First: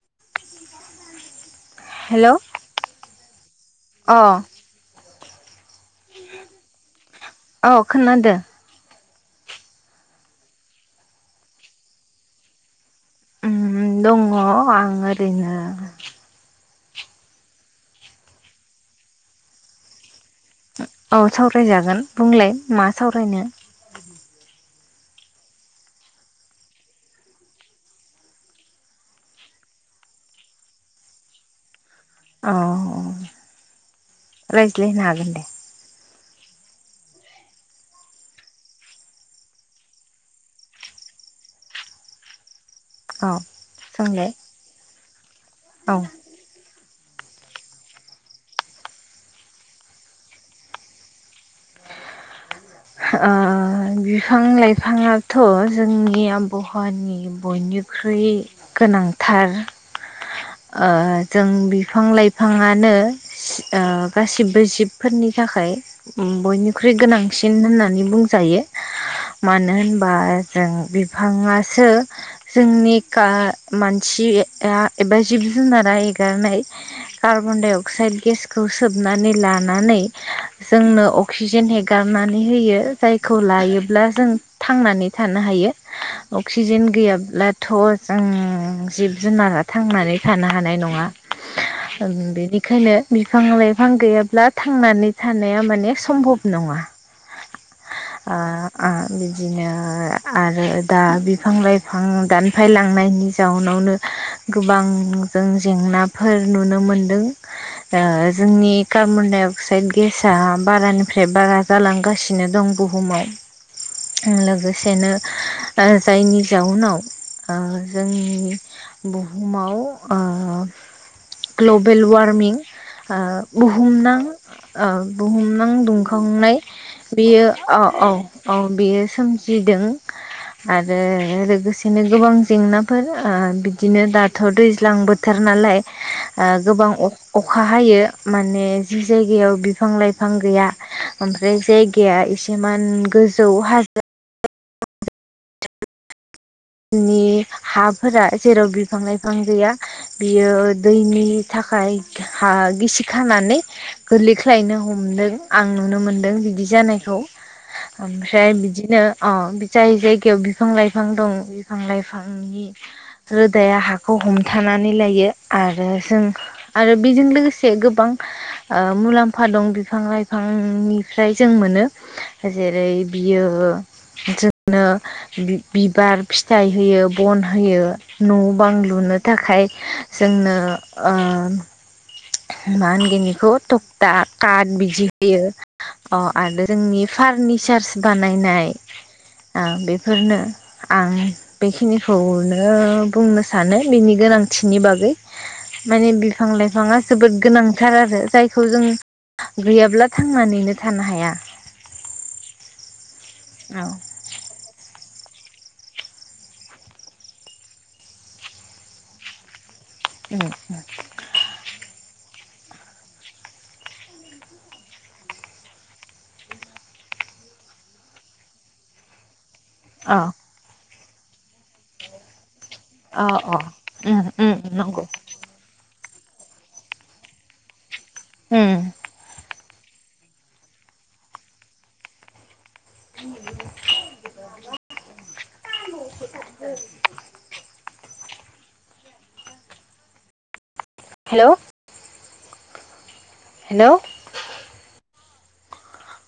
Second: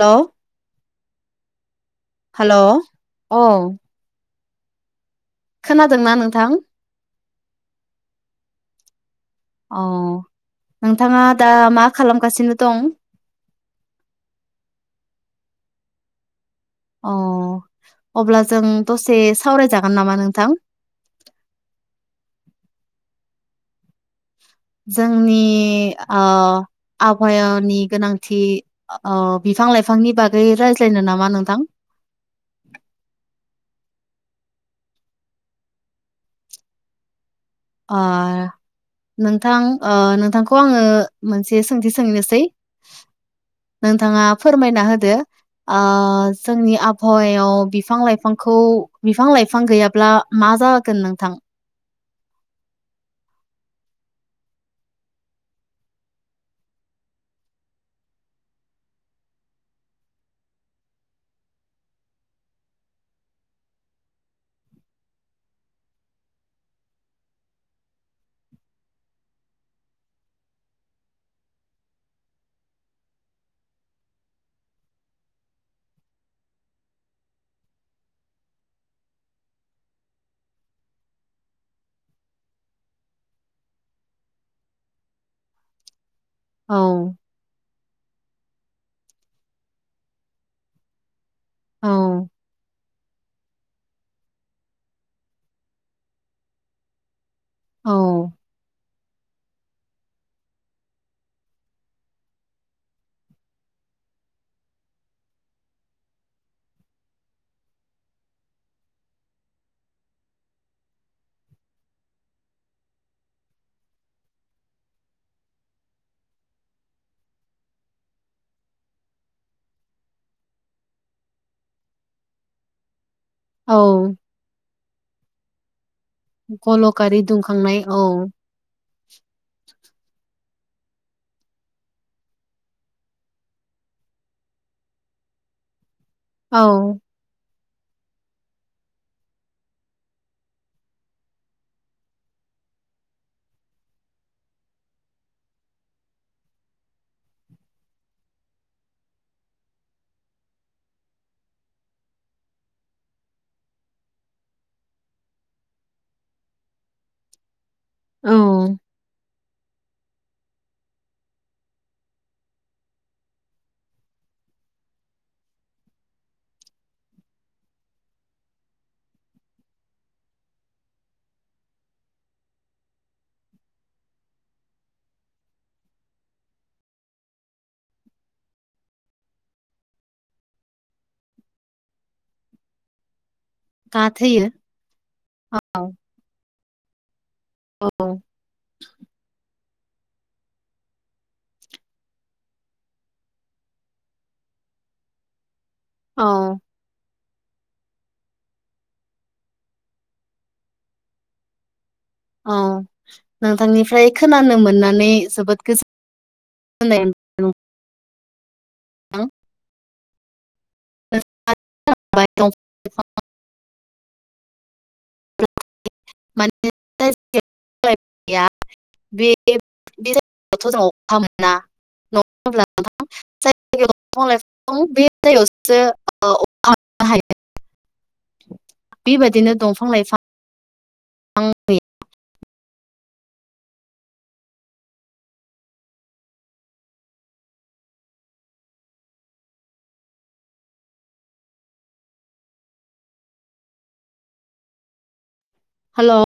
हलौ हेलौ औ अ खोनादोंना नोंथां? औ खोनादों अ नोंथांङा दा मा खालामगासिनो दं? दंङो आं ओरैनो अ अब्ला जों दसे सावरायजागोन नामा नोंथां? औ सावरायजागोन बुंलाय मा सावरायनो? जोंनि आबहावानि गोनांथि अ बिफां लाइफांनि बागै रायज्लायनो नामा नोंथां? रायजलाय हागोन दे। आ नोंथां नोंथांखौ आंङो मोनसे सोंथि सोंनोसै औ नोंथांङा सोंलाय फोरमायना होदो औ जोंनि आबा हावायाव बिफां-लाइफांखौ बिफां लाइफां गैयाब्ला मा जागोन नोंथां? आ बिफां लाइफांङाथ जोंनि आबहावानि बयनि ख्रुय गोनांथार। जों बिफां - लाइफांङानो गासिबो जिबफोरनि थाखाय बयनिख्रुइ गोनांसिन सिन होननानै बुंजायो मानो होनबा जों बिफांङासो जोंनि मानसि एबा जिब जुनारा एगारनाय कार्बन डाइ अक्साइद गेसखौ सोबनाय सोबनानै लानानै जोंनो अक्जिजेन हगार खालामनानै होयो जायखौ लायोब्ला जों थांनानै थानो हायो । अक्सिजेन औ गैयाब्लाथ' जों जिब जुनारा थांनानै थानो हानाय नङा। औ बेनिखायनो बिफां लाइफां गैयाब्ला थांनानै थानाया माने सम्भब नङा। औ आ आ बिदिनो आरो दा बिफां लाइफां दानफायलांनायनि जाउनाव गोबां जों जेंनाफोर नुनो मोनदों ओ जोंनि कार्बन डाइ अक्साइद गेस बारानिफ्राय बारा जालांगासिनो दं बुहुमाव लोगोसेनो जायनि जाउनाव जोंनि बुहुमाव ओ ग्ल'बेल वारमिं आ औ बुहुमनां आ बुहुमनां दुंखांनाय गल'कारि बेयो दुंखांनाय औ औ औ बेयो सोमजिदों आरो लोगोसेनो गोबां जेंनाफोर बिदिनो दाथ' दैज्लां बोथोर नालाय आ औ गोबां अ अ खा हायो माने जि जायगायाव बिफां लाइफां गैया बे जायगाया एसेमान गोजौ हाजो नि हाफोरा जेराव बिफां लाइफां गैया बियो दैनि था खाय हा गिसि खानानै गोलैख्लायनो हमदों आं नुनो मोनदों बिदि जानायखौ औ ओमफ्राय बिदिनो अ जाय जायगायाव बिफां लाइफां दं बिफां लाइफांनि रोदाया हाखौ हमथानानै लायो आरो जों आरो बेजों लोगोसे गोबां मुलाम्फा दं बिफां लाइफांनिफ्राय जों मोनो जेरै बियो जोंनो बिबार फिथाइ होयो बन होयो न' बां लुनो थाखाय जोंनो ओ आ मा होनगोननिखौ थकथा गाथोयो काट बिदि होयो अ आरो जोंनि फारनिचार्स बानायनाय बेफोरनो आं बेखिनिखौनो बुंनो सानो बिनि गोनांथि नि बागै माने बिफां औ लाइफाङा जोबोद गोनांथार आरो जायखौ जों गैयाब्ला थांनानैनो थानो हाया। औ औ नोंथांनिफ्राय खोनानो मोननानै जोबोद गोजोननाय [unintelligible] थां [inaudible] [unintelligible] [unintelligible] [unintelligible] बेथ' जों अखा मोना अ न' [unintelligible] जायाव अ द अ उम बे उम नंगौ जायायावसो [unintelligible] थ उम बिदिनो दंफां लाइफां [unintelligible] आं [unintelligible] [inaudible] हेल' हेल'। हेल'।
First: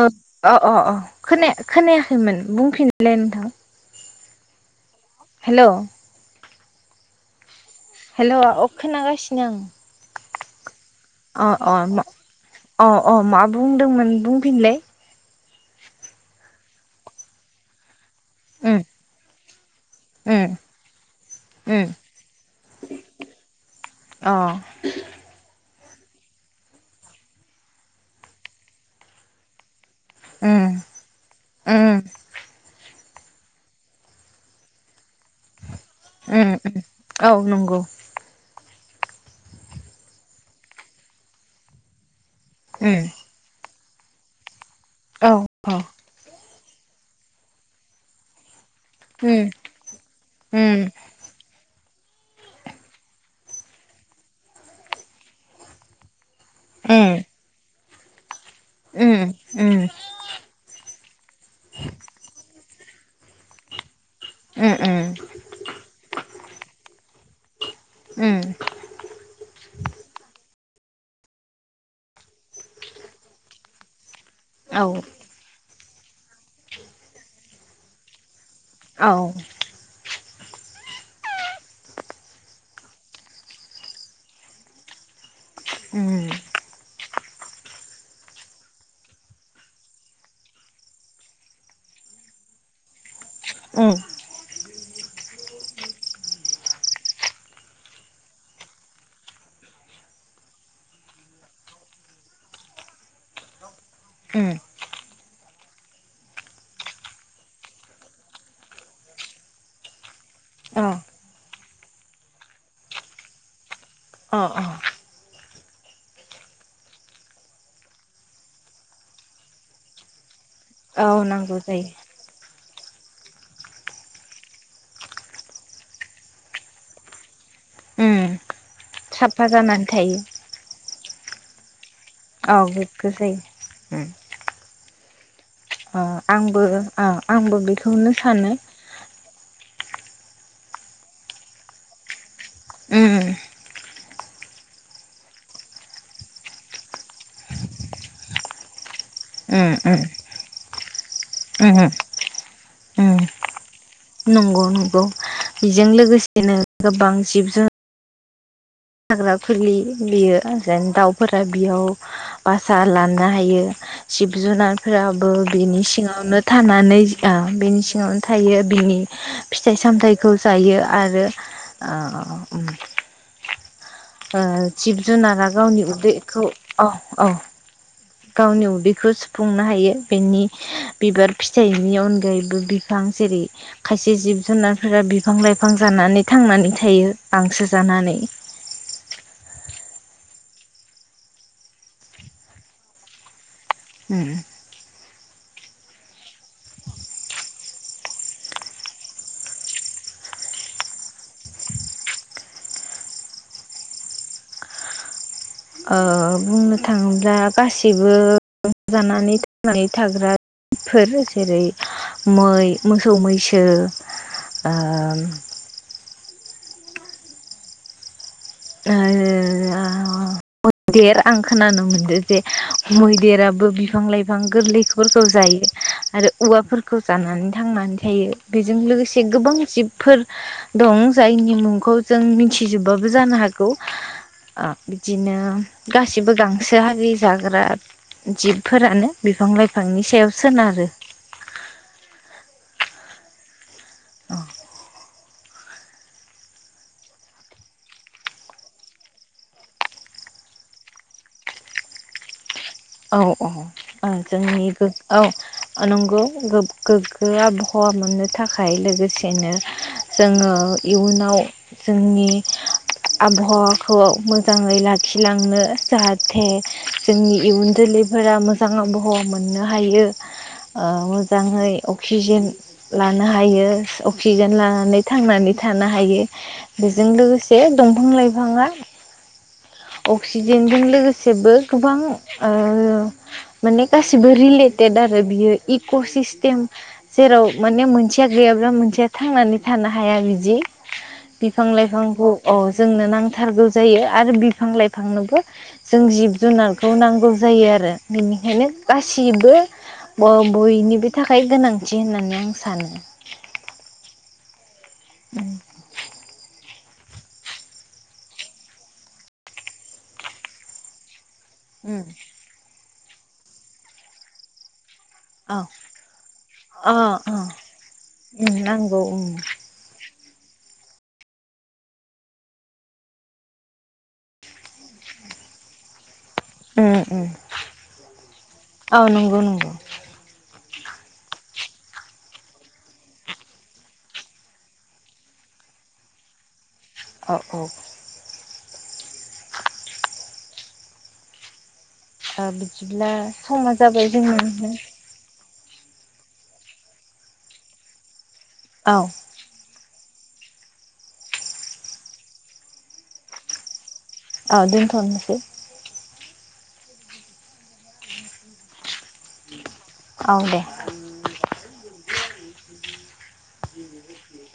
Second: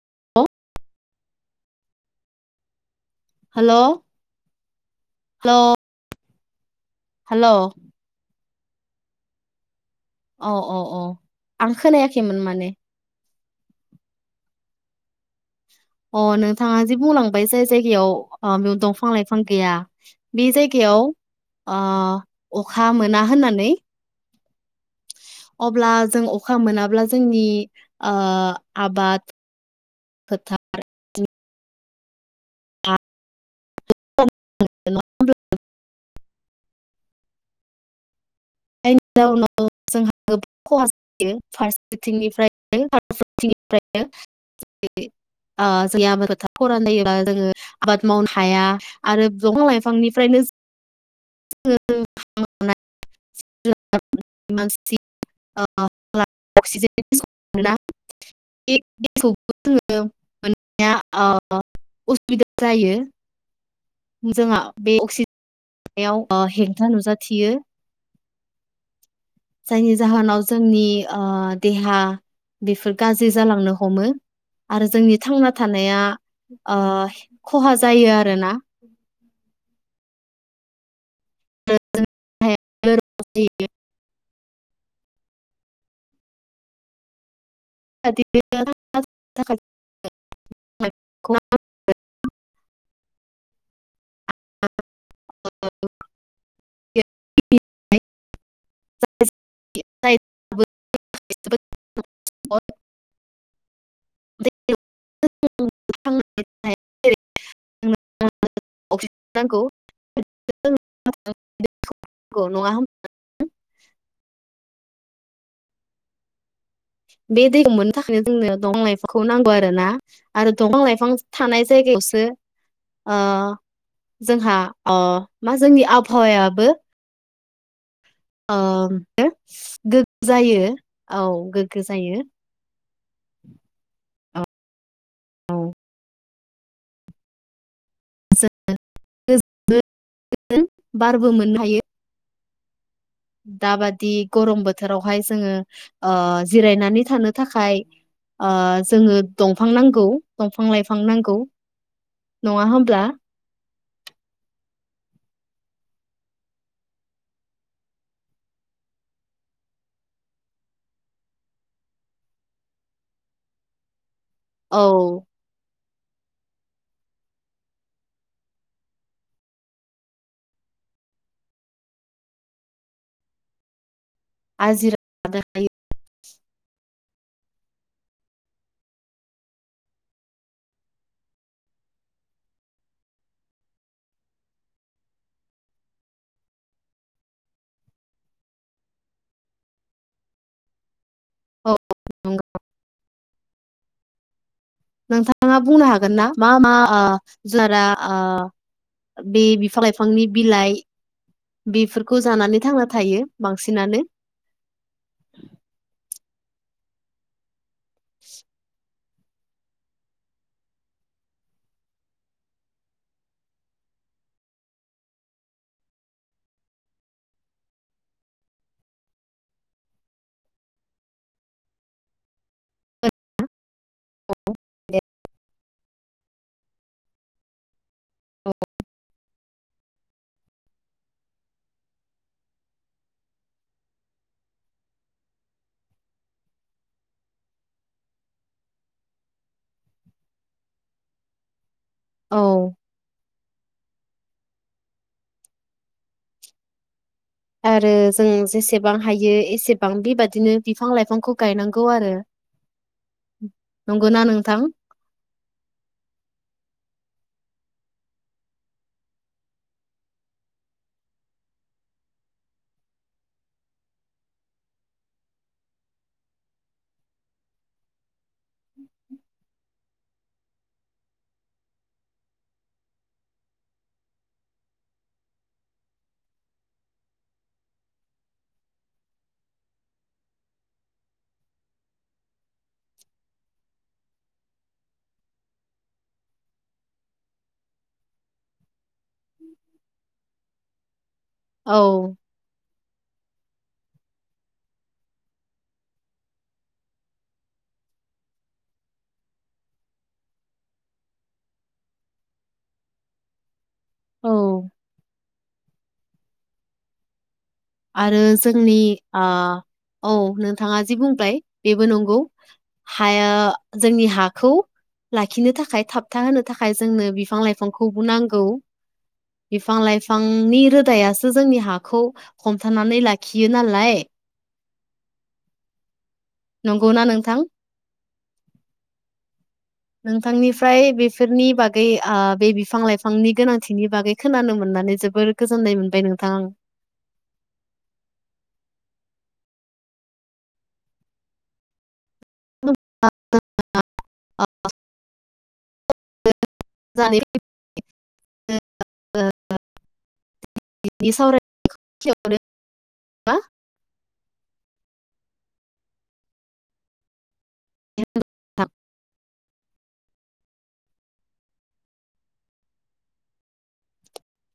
औ अ अ खोना खोनायाखैमोन बुंफिनलै नोंथां। हेल' हेल'। हेल'। हेल' अ खोनागासिनो औ औ औ आं अ अ खोनायाखैमोन माने अ अ मा? बुंदोंमोन बुंफिनलै अ नोंथाङा जे बुंलांबाय जाय जायगायाव अ उम बेयाव दंफां लाइफां गैया उम बे जायगायाव अ उम अखा मोना होननानै [inaudible] अब्ला जों अखा मोनाब्ला जोंनि ओ आबाद ओ फोथार ओ। [inaudible] [unintelligible] औ नंगौ। जायनि जाउनाव जोंहा गोबां खहा जायो। फारसेथिंनिफ्राय उम औ औ [unintelligible] खरान जायोबा जोङो आबाद मावनो हाया आरो उम बिफां लाइफांनिफ्रायनो उम [unintelligible] उम [unintelligible] उम उम [unintelligible] जायो। जोंहा बे उम अक्सिजेनाव हेंथा नुजाथियो। उम जायनि जाहोनाव जोंनि देहा बेफोर गाज्रि जालांनो हमो। आरो औ जोंनि थांना थानाया खहा जायो आरोना। औ। [unintelligible] उ। [unintelligible] [inaudible] औ। [unintelligible] [unintelligible] [unintelligible] ओ। [unintelligible] अक्सिजेन [unintelligible] नांगौ अ [unintelligible] अ अ बे दैखौ मोननो थाखायनो जोंनो दंफां लाइफांफोरखौ नांगौ आरोना। आरो दंफां-लाइफां औ नांगौ थानाय जायो जायगायावसो ओ जोंहा मा जोंनि आबहावायाबो उम ओ साफा जानानै गोग्गो थायो जायो औ गोग्गो जायो औ गोग्गो जायो। औ अ आंबो आंबो बेखौनो सानो। जों बारबो मोननो हायो। उम दाबादि गरम बोथोरावहाय जोङो जिरायनानै थानो थाखाय ओ जोङो दंफां उम नांगौ दंफां-लाइफां नांगौ उम उम नङा होमब्ला? उम नंगौ नंगौ बेजों लोगोसेनो गोबां जिब जुनार हाग्रा फुलि बियो दाउफोरा बेयाव बासा लानो हायो। जिब औ जुनारफोराबो बिनि सिङाव नो थानानै बिनि सिङावनो थायो बिनि फिथाइ सामथाइखौ जायो आरो। ओ आजिरा जिब जुनारा गावनि उदैखौ औ औ गावनि उदैखौ सुफुंनो हायो बेनि बिबार फिथाइनि अनगायैबो बिफां बां जेरै खायसे जिब जुनारफोरा बिफां लाइफां जानानै थांनानै थायो गांसो जानानै औ नंगौ ओम नोंथाङा बुंनो हागोन ना मा मा ओ जुनारा ओ बे बिफां लाइफांनि बिलाइ बेफोरखौ जानानै थांना थायो बांसिनानो ओ बुंनो थाङोब्ला गासिबो जानानै थांनानै थाग्रा फोर जेरै मै मोसौ मैसो आ ओ मैदेर आं खोनानो मोनदों जे मैदेराबो बिफां लाइफां गोरलैफोरखौ जायो। आरो औवाफोरखौ जानानै थांनानै थायो बेजों लोगोसे गोबां जिब फोर दं जायनि मुंखौ जों मिथिजोबबाबो जानो हागौ। आ बिदिनो गासिबो गांसो हारि जाग्रा जिबफोरानो बिफां लाइफांनि सायाव सोनारो। औ औ आरो जों जेसेबां हायो एसेबां बेबादिनो बिफां लाइफांखौ गायनांगौ आरो। औ औ नंगौना नोंथां जोंनि औ नंगौ गोग्गो आबहावा मोननो थाखाय लोगोसेनो जोङो इयुनाव जोंनि आबहावाखौ मोजाङै लाखिलांनो जाहाथे जोंनि इयुन जोलैफोरा मोजां आबहावा मोननो हायो। ओ मोजाङै अक्सिजेन लानो हायो अक्सिजेन लानानै थांनानै थानो हायो बेजों लोगोसे दंफां लाइफाङा [inaudible] अक्सिजेनजों लोगोसेबो गोबां माने गासिबो रिलेटेद आरो बियो इक' सिस्टेम जेराव माने मोनसेया गै गैयाब्ला मोनसे थांनानै थानो हाया बिदि बिफां औ लाइफांखौ औ जोंनो नांथारगौ जायो आरो। बिफां लाइफांनोबो जों जिब जुनारखौ नांगौ जायो आरो बेनिखायनो गासिबो बयनिबो थाखाय गोनांथि होननानै आं सानो। औ उ [unintelligible] आरो जोंनि आ औ नोंथाङा जि बुंबाय बेबो उम नंगौ हाया जोंनि हाखौ लाखिनो औ थाखाय थाबथा होनो थाखाय अ जोंनो बिफां अ लाइफांखौबो नांगौ। नांगौ बिफां लाइफांनि रोदायासो जोंनि हाखौ हमथानानै लाखियो नालाय। नंगौना नोंथां औ नंगौ नंगौ ओमफ्राय बेफोरनि बागै ओ बे बिफां लाइफांनि गोनांथिनि बागै खोनानो मोननानै जोबोर गोजोन नै मोनबाय नोंथां औ औ ओ आं बिदिब्ला समा जाबाय जोंन [unintelligible] जानाय [unintelligible] औ [unintelligible] सावराय [unintelligible] औ दोनथ'नोसै [unintelligible] औ दे [inaudible]